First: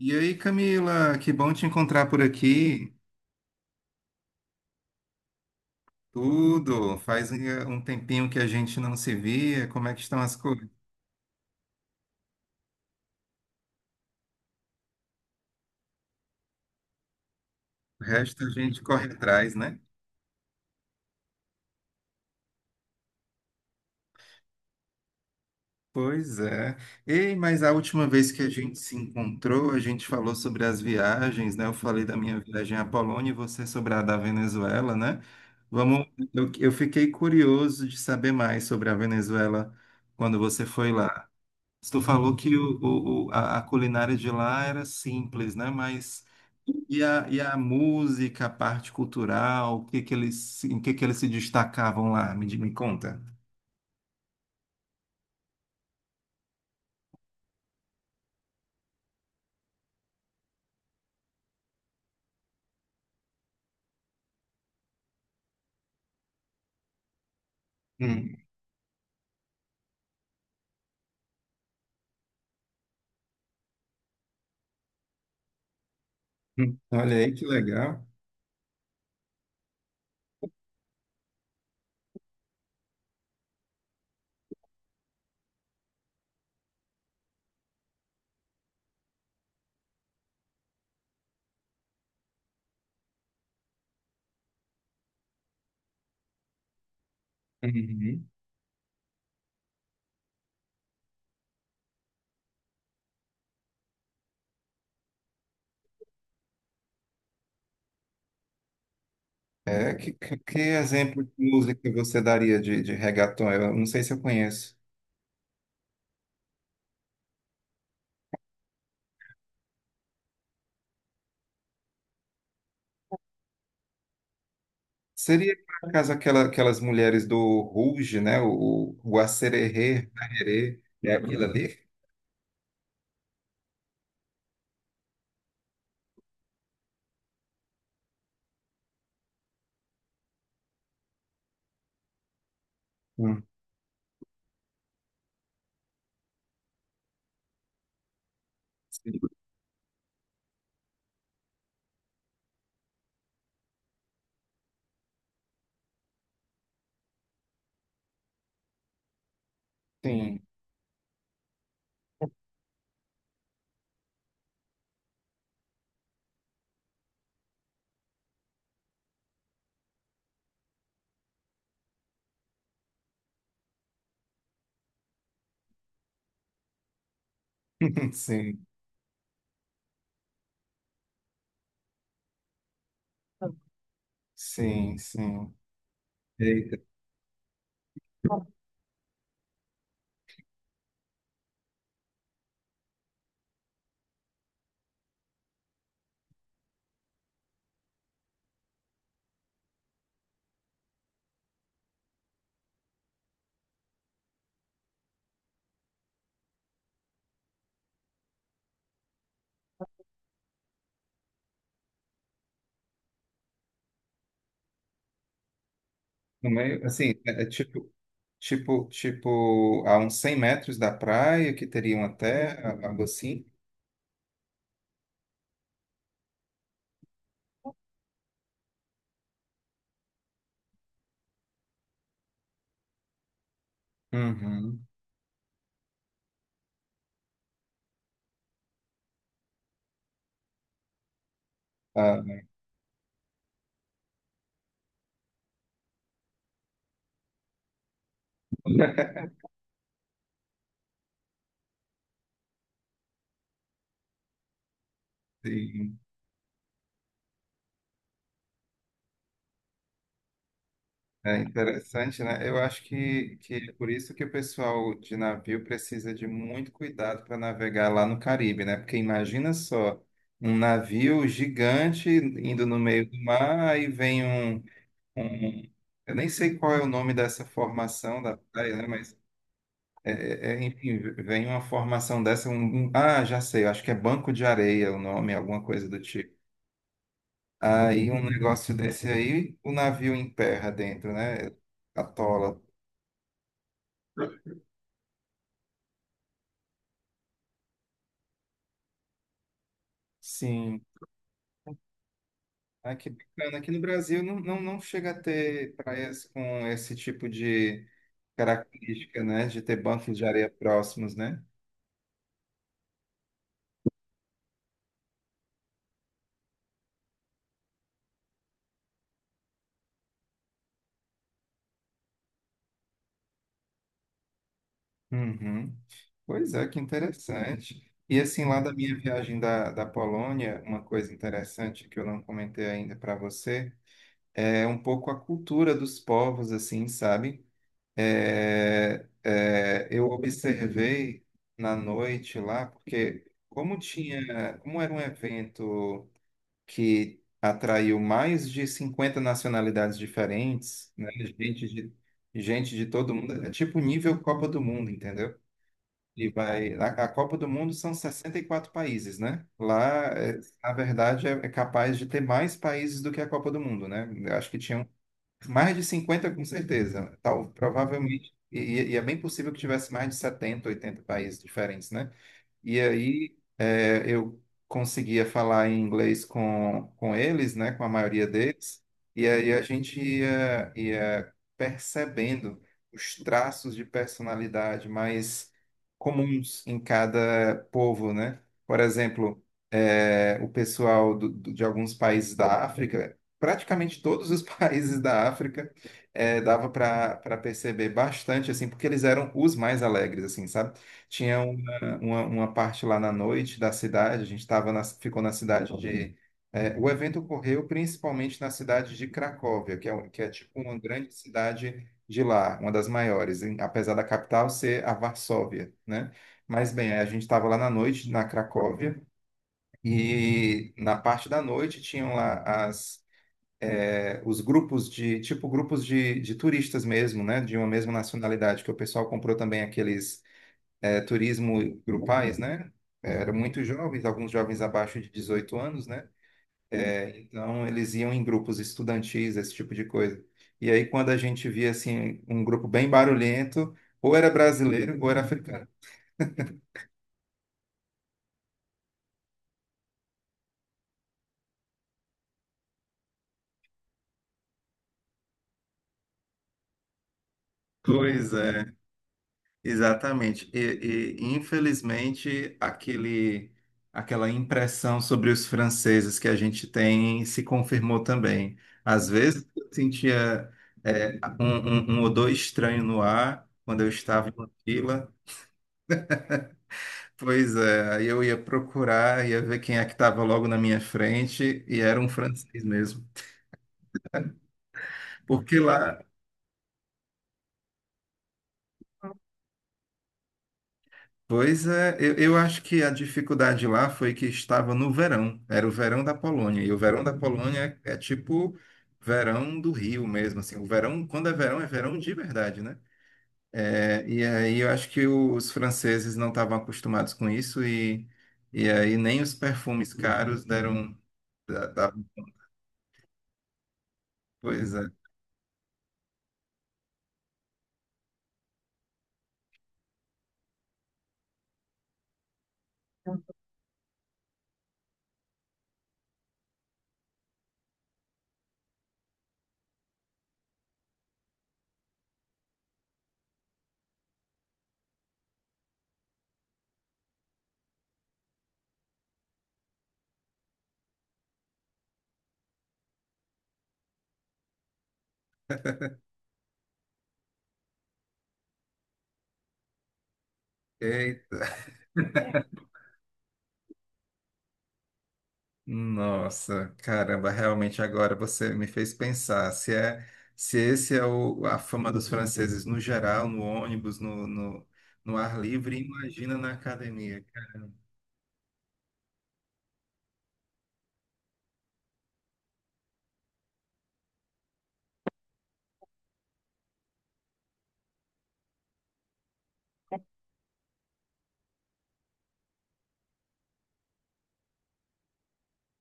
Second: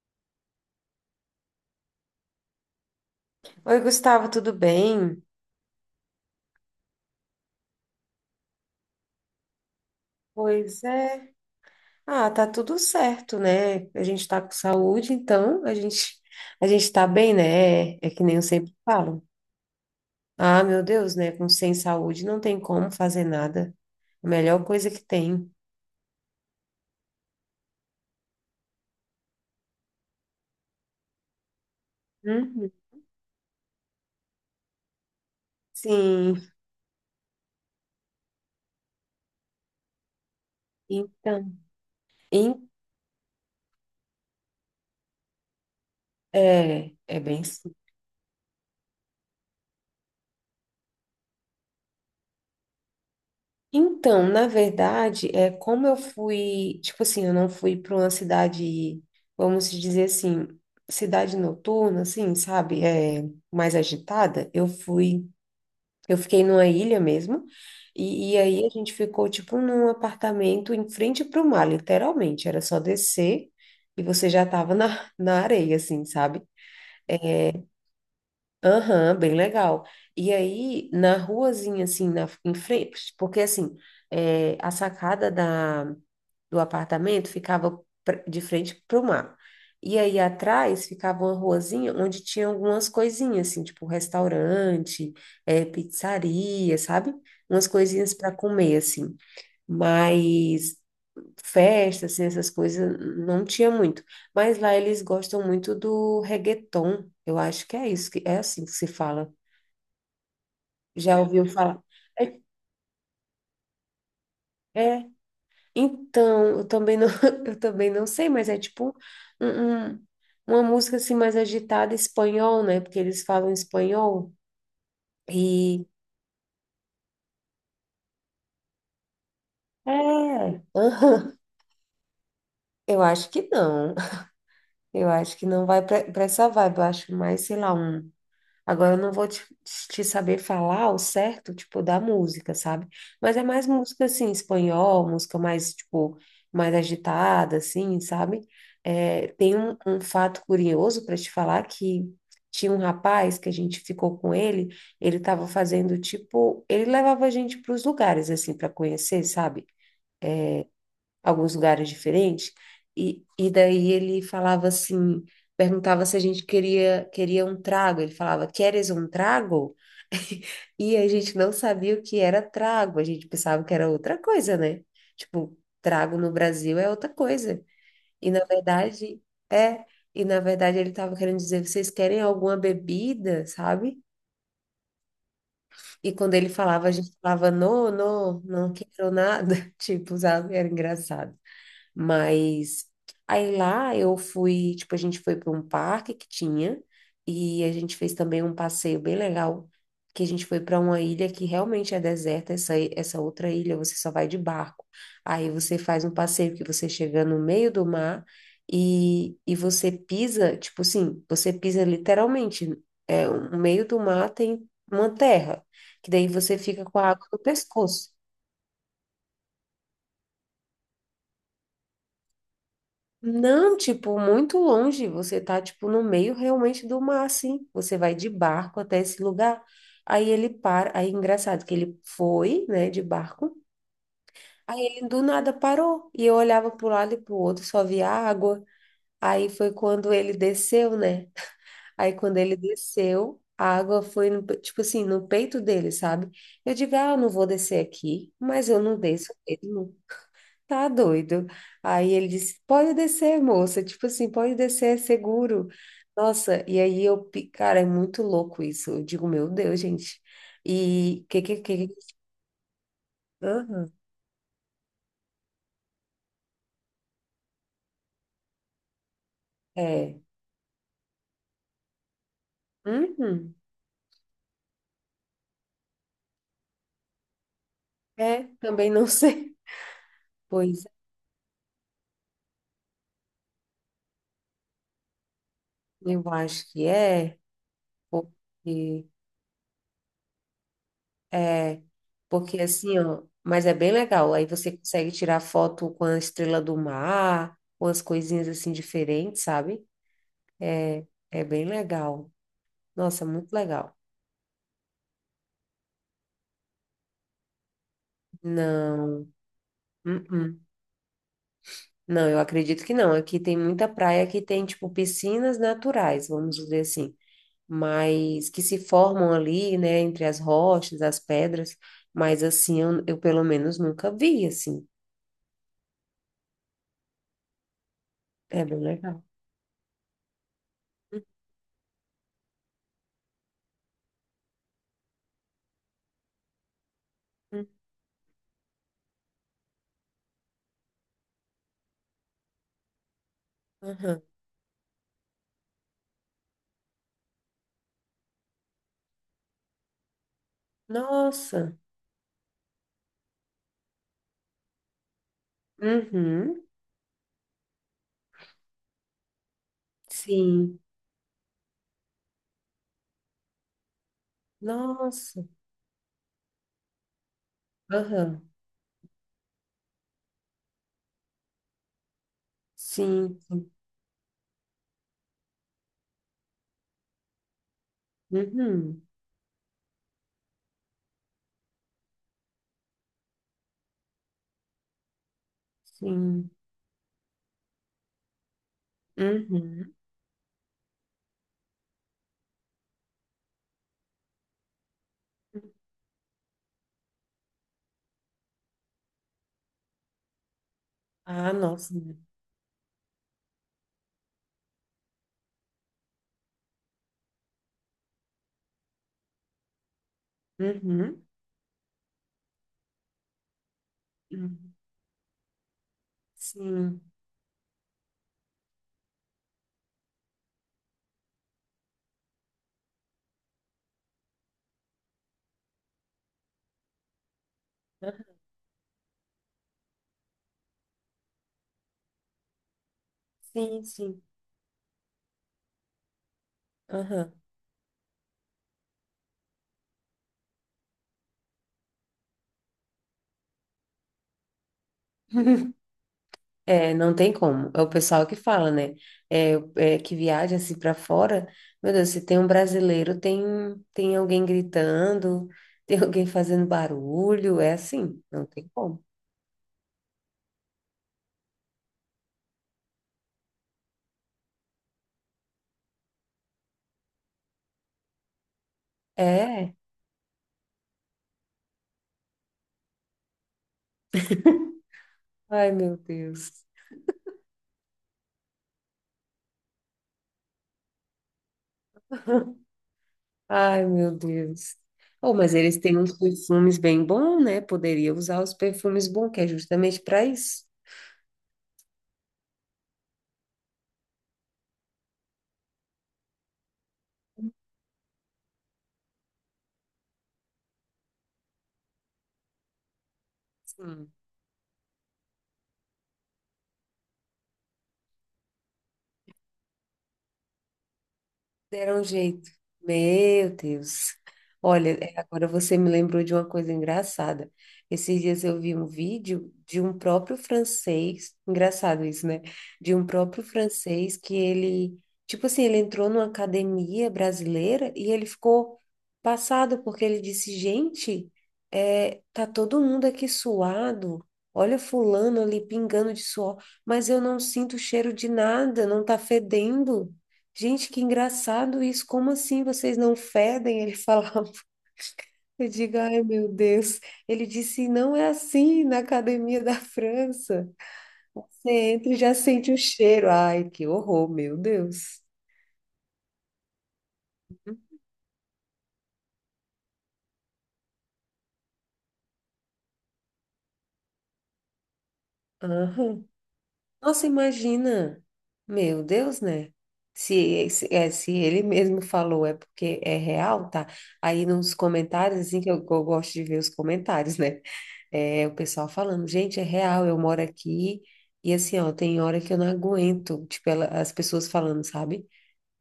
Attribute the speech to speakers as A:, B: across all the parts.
A: E aí, Camila, que bom te encontrar por aqui.
B: Oi, Gustavo, tudo bem?
A: Tudo. Faz um tempinho que a gente não se via. Como é que estão as coisas?
B: Pois é. Ah, tá tudo certo, né? A gente tá com saúde, então a gente tá bem, né? É,
A: O
B: é que nem eu
A: resto a
B: sempre
A: gente corre
B: falo.
A: atrás, né?
B: Ah, meu Deus, né? Com sem saúde não tem como fazer nada. A melhor coisa que tem.
A: Pois é. Ei, mas a última vez que a gente se encontrou, a gente falou sobre as viagens, né? Eu falei da minha
B: Uhum.
A: viagem à Polônia e você sobre a da Venezuela, né? Vamos,
B: Sim.
A: eu fiquei curioso de saber mais sobre a Venezuela quando você foi lá.
B: Então,
A: Tu falou que
B: em-
A: a culinária de lá era simples, né? Mas
B: é,
A: E
B: é
A: a, e
B: bem.
A: a música, a parte cultural, o que que eles, se- em que eles se destacavam lá? Me conta.
B: Então, na verdade, é como eu fui, tipo assim, eu não fui para uma cidade, vamos dizer assim, cidade noturna, assim, sabe, é mais agitada. Eu fui, eu fiquei numa ilha mesmo, e,
A: Hum,
B: e aí a gente ficou tipo num apartamento em frente para o mar, literalmente. Era só descer e você já estava na, na areia, assim, sabe?
A: Olha aí que legal.
B: Aham, bem legal. E aí na ruazinha, assim, na, em frente, porque assim, é, a sacada da do apartamento ficava pra- de frente para o mar. E aí atrás ficava uma ruazinha onde tinha algumas coisinhas, assim, tipo restaurante, pizzaria, sabe? Umas coisinhas
A: Uhum.
B: para comer, assim. Mas festas, assim, essas coisas não tinha muito. Mas lá eles gostam muito do reggaeton. Eu acho que é isso, que é assim que se fala.
A: É, que
B: Já
A: exemplo de
B: ouviu
A: música
B: falar?
A: você
B: É,
A: daria de reggaeton? Eu não sei se eu conheço.
B: é, então, eu também não, eu também não sei, mas é tipo um, um- uma música assim mais agitada espanhol, né? Porque eles falam espanhol
A: Seria,
B: e
A: por acaso, aquelas mulheres do Rouge, né? O Acererê,
B: é,
A: Arerê, é
B: aham.
A: aquilo ali?
B: Eu acho que não. Eu acho que não vai para essa vibe. Eu acho mais, sei lá, um. Agora eu não vou te, saber falar o certo, tipo, da música, sabe? Mas
A: Hum.
B: é mais música, assim, espanhol, música mais, tipo, mais agitada, assim, sabe? É, tem um fato curioso para te falar que tinha um rapaz que a gente ficou com ele, ele tava fazendo, tipo, ele levava a gente para os lugares, assim, para conhecer, sabe?
A: Sim,
B: Alguns lugares diferentes. E daí ele falava assim, perguntava se a gente queria um trago. Ele falava, queres um trago? E a gente não sabia o que era trago, a gente pensava que era outra coisa, né? Tipo, trago no Brasil é outra coisa. E na
A: sim,
B: verdade, é. E na verdade ele estava querendo dizer, vocês querem alguma bebida, sabe?
A: sim, sim.
B: E quando ele
A: Eita,
B: falava, a gente falava, não, não, não quero nada. Tipo, sabe? Era engraçado. Mas aí lá eu fui, tipo, a gente foi para um parque que tinha e a gente fez também um passeio bem legal, que a gente foi para uma ilha que realmente é deserta, essa, essa outra ilha você só vai de barco. Aí você faz um passeio que você chega no meio do mar e você pisa, tipo assim, você pisa literalmente, é, no meio do mar tem uma terra, que daí você
A: também,
B: fica com a
A: assim,
B: água no
A: é tipo.
B: pescoço.
A: Tipo, a uns 100 metros da praia, que teria uma terra, algo assim.
B: Não, tipo, muito longe. Você tá, tipo, no meio realmente do mar, assim. Você vai de barco até esse lugar. Aí ele para. Aí, é engraçado que ele foi, né, de barco. Aí
A: Uhum.
B: ele do nada parou. E eu olhava pro lado e pro outro, só via água. Aí foi quando ele desceu, né? Aí
A: Ah,
B: quando ele desceu, a água foi, no pe- tipo assim, no peito dele, sabe? Eu digo, ah, eu não vou descer aqui, mas eu não desço mesmo. Tá doido. Aí ele disse: pode descer, moça. Tipo assim, pode descer, é seguro.
A: sim.
B: Nossa, e aí eu, pi- cara, é muito louco isso. Eu digo: Meu Deus, gente. E
A: É
B: que.
A: interessante, né? Eu acho que é por
B: Aham,
A: isso que o pessoal de navio precisa de muito cuidado para navegar lá no Caribe, né? Porque imagina só,
B: é.
A: um navio gigante indo no meio do
B: Uhum.
A: mar, aí vem um. Eu nem sei qual é o nome dessa formação da
B: É,
A: praia, né?
B: também não sei.
A: É,
B: Pois é,
A: enfim, vem uma formação dessa, ah, já sei, eu acho que é Banco de Areia o nome, alguma coisa do
B: eu
A: tipo.
B: acho que
A: Aí um negócio
B: porque
A: desse aí, o navio emperra dentro, né?
B: é,
A: Atola.
B: porque assim, ó, mas é bem legal. Aí você consegue tirar foto com a estrela do mar, com as coisinhas assim diferentes, sabe?
A: Sim.
B: É bem legal.
A: Ah, que
B: Nossa, muito
A: bacana. Aqui no
B: legal.
A: Brasil não, não, não chega a ter praias com esse tipo de
B: Não,
A: característica, né? De ter bancos de areia
B: uh-uh.
A: próximos, né?
B: Não, eu acredito que não. Aqui tem muita praia que tem, tipo, piscinas naturais, vamos dizer assim, mas que se formam ali, né, entre as rochas, as pedras, mas assim, eu, pelo menos nunca vi, assim.
A: Uhum. Pois é, que interessante. E assim, lá
B: É
A: da
B: bem
A: minha
B: legal.
A: viagem da Polônia, uma coisa interessante que eu não comentei ainda para você é um pouco a cultura dos povos, assim, sabe?
B: Uhum,
A: Eu observei na noite lá, porque como
B: aham.
A: tinha, como era um evento que atraiu mais de 50 nacionalidades diferentes, né? Gente
B: Nossa,
A: de, gente de todo mundo, é tipo nível Copa do Mundo, entendeu? E
B: uhum,
A: vai, a, a Copa do Mundo são 64 países, né? Lá, é, na
B: sim,
A: verdade, é capaz de ter mais países do que a Copa do Mundo, né? Eu acho que tinham
B: nossa,
A: mais de 50 com certeza. Tal,
B: aham,
A: provavelmente, e é bem possível que tivesse mais de 70, 80 países diferentes, né? E aí
B: sim, sim,
A: eu conseguia falar em inglês com eles, né, com a maioria deles,
B: uhum,
A: e aí a gente ia percebendo os traços de personalidade mais
B: sim,
A: comuns em cada povo, né? Por exemplo,
B: uhum.
A: o pessoal de alguns países da África, praticamente todos os países da África, dava para perceber bastante, assim, porque eles eram os mais alegres, assim, sabe? Tinha
B: Ah, nossa,
A: uma parte lá na noite da cidade, a gente ficou na cidade de. O evento ocorreu principalmente na cidade de Cracóvia, que é tipo uma grande
B: uhum,
A: cidade de lá, uma das maiores, apesar da capital
B: uhum.
A: ser a Varsóvia, né? Mas bem,
B: Sim.
A: a gente estava lá na noite na Cracóvia e na parte da noite tinham lá os grupos de turistas mesmo, né? De uma mesma nacionalidade, que o pessoal comprou também aqueles turismo grupais, né? Eram muito
B: Sim,
A: jovens,
B: sim.
A: alguns jovens abaixo de 18 anos, né? É,
B: Aham.
A: então, eles iam em grupos estudantis, esse tipo de coisa. E aí, quando a gente via, assim, um grupo bem barulhento, ou era brasileiro ou era africano.
B: É, não tem como. É o pessoal que fala, né? É que viaja assim para fora. Meu Deus, se tem um brasileiro, tem alguém gritando, tem alguém fazendo barulho. É assim,
A: Pois
B: não tem
A: é.
B: como.
A: Exatamente. E, infelizmente, aquela impressão sobre os franceses que a gente tem se confirmou também. Às vezes eu
B: É.
A: sentia um odor estranho no ar quando eu estava em uma fila.
B: Ai, meu Deus.
A: Pois é, aí eu ia procurar, ia ver quem é que estava logo na minha frente e era um francês mesmo.
B: Ai, meu Deus. Oh, mas
A: Porque
B: eles têm
A: lá,
B: uns perfumes bem bons, né? Poderia usar os perfumes bons, que é justamente para isso.
A: pois é, eu acho que a dificuldade lá foi que estava no verão, era o verão da Polônia, e o verão da Polônia é tipo verão do Rio mesmo, assim, o verão, quando é verão de verdade, né? É, e aí eu acho que os franceses não estavam acostumados com isso, e aí nem os perfumes caros deram... Da, da,
B: Deram um jeito. Meu Deus.
A: Pois
B: Olha, é, agora você me lembrou de uma coisa engraçada. Esses dias eu vi um vídeo de um próprio francês, engraçado isso, né? De um próprio francês que ele, tipo assim, ele entrou numa academia brasileira e ele ficou passado porque ele disse: gente, é, tá todo mundo aqui suado. Olha fulano ali pingando de suor, mas eu não sinto cheiro de nada, não tá fedendo. Gente, que engraçado isso. Como assim vocês não fedem? Ele falava. Eu digo, ai, meu Deus. Ele disse, não é assim na academia da França.
A: é,
B: Você entra e já sente o cheiro. Ai, que horror, meu Deus.
A: nossa, caramba, realmente agora você me fez pensar se é se esse é a fama dos franceses no geral, no ônibus, no ar livre,
B: Aham.
A: imagina na academia.
B: Nossa, imagina. Meu Deus, né? Se ele mesmo falou, é porque é real, tá? Aí nos comentários, assim, que eu, gosto de ver os comentários, né? É, o pessoal falando, gente, é real, eu moro aqui e assim, ó, tem hora que eu não aguento, tipo, as pessoas falando, sabe?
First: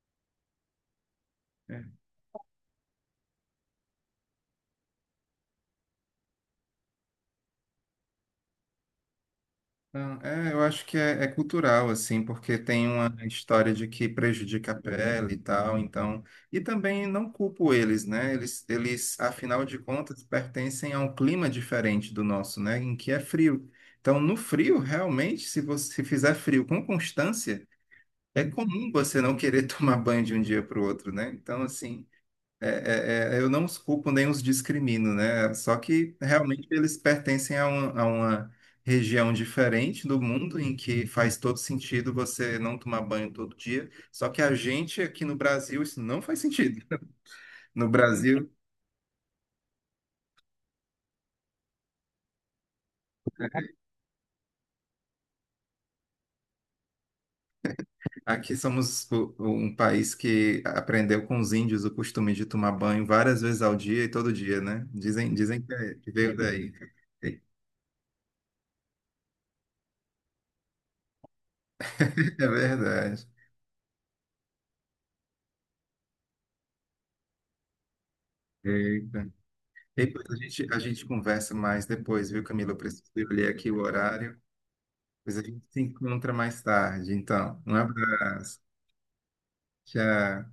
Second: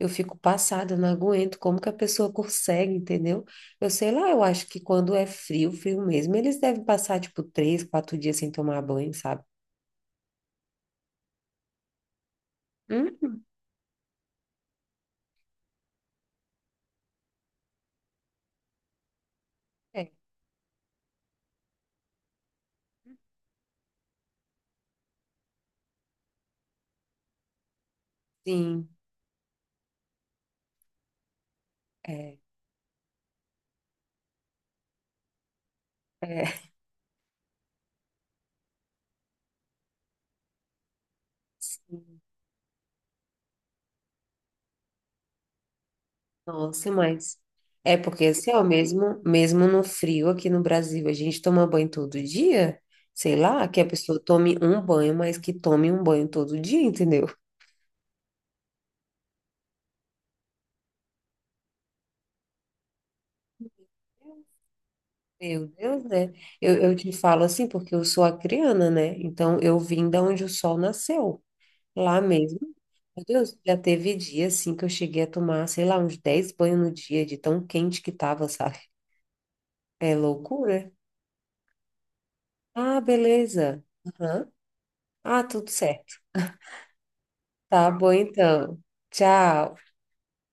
B: Eu fico passada, eu não aguento, como
A: É.
B: que a pessoa consegue, entendeu? Eu sei lá, eu acho que quando é frio, frio mesmo, eles devem passar, tipo, 3, 4 dias sem tomar banho, sabe?
A: Não, eu acho que é cultural, assim, porque tem uma
B: Hum,
A: história de que prejudica a pele e tal, então. E também não culpo eles, né? Eles, afinal de
B: é,
A: contas, pertencem a um clima diferente do nosso, né? Em que é frio. Então, no frio, realmente, se você se fizer frio com constância, é
B: sim,
A: comum você não querer tomar banho de um dia para o outro, né? Então, assim,
B: é,
A: eu não os culpo nem os discrimino, né? Só que
B: é,
A: realmente eles pertencem a uma região diferente do mundo em que faz todo sentido
B: sim.
A: você não tomar banho todo dia. Só que a gente aqui no Brasil, isso não faz sentido.
B: Nossa, mas
A: No
B: é porque
A: Brasil,
B: assim, ó, mesmo, mesmo no frio aqui no Brasil, a gente toma banho todo dia, sei lá, que a pessoa tome um banho, mas que tome um banho todo dia, entendeu?
A: aqui somos um país que aprendeu com os índios o costume de tomar banho várias vezes ao dia e todo dia, né? Dizem,
B: Meu
A: que
B: Deus,
A: que
B: né?
A: veio daí.
B: Eu, eu te falo assim porque eu sou acriana, né? Então eu vim da onde o sol nasceu, lá
A: É
B: mesmo. Meu
A: verdade.
B: Deus, já teve dia assim que eu cheguei a tomar, sei lá, uns 10 banhos no dia de tão quente que tava, sabe?
A: Eita. E
B: É
A: depois a gente, a
B: loucura.
A: gente conversa mais depois, viu, Camila? Eu
B: Ah,
A: preciso olhar aqui o
B: beleza.
A: horário.
B: Aham.
A: Depois
B: Ah,
A: a gente
B: tudo
A: se
B: certo.
A: encontra mais tarde. Então, um
B: Tá bom,
A: abraço.
B: então. Tchau.
A: Tchau.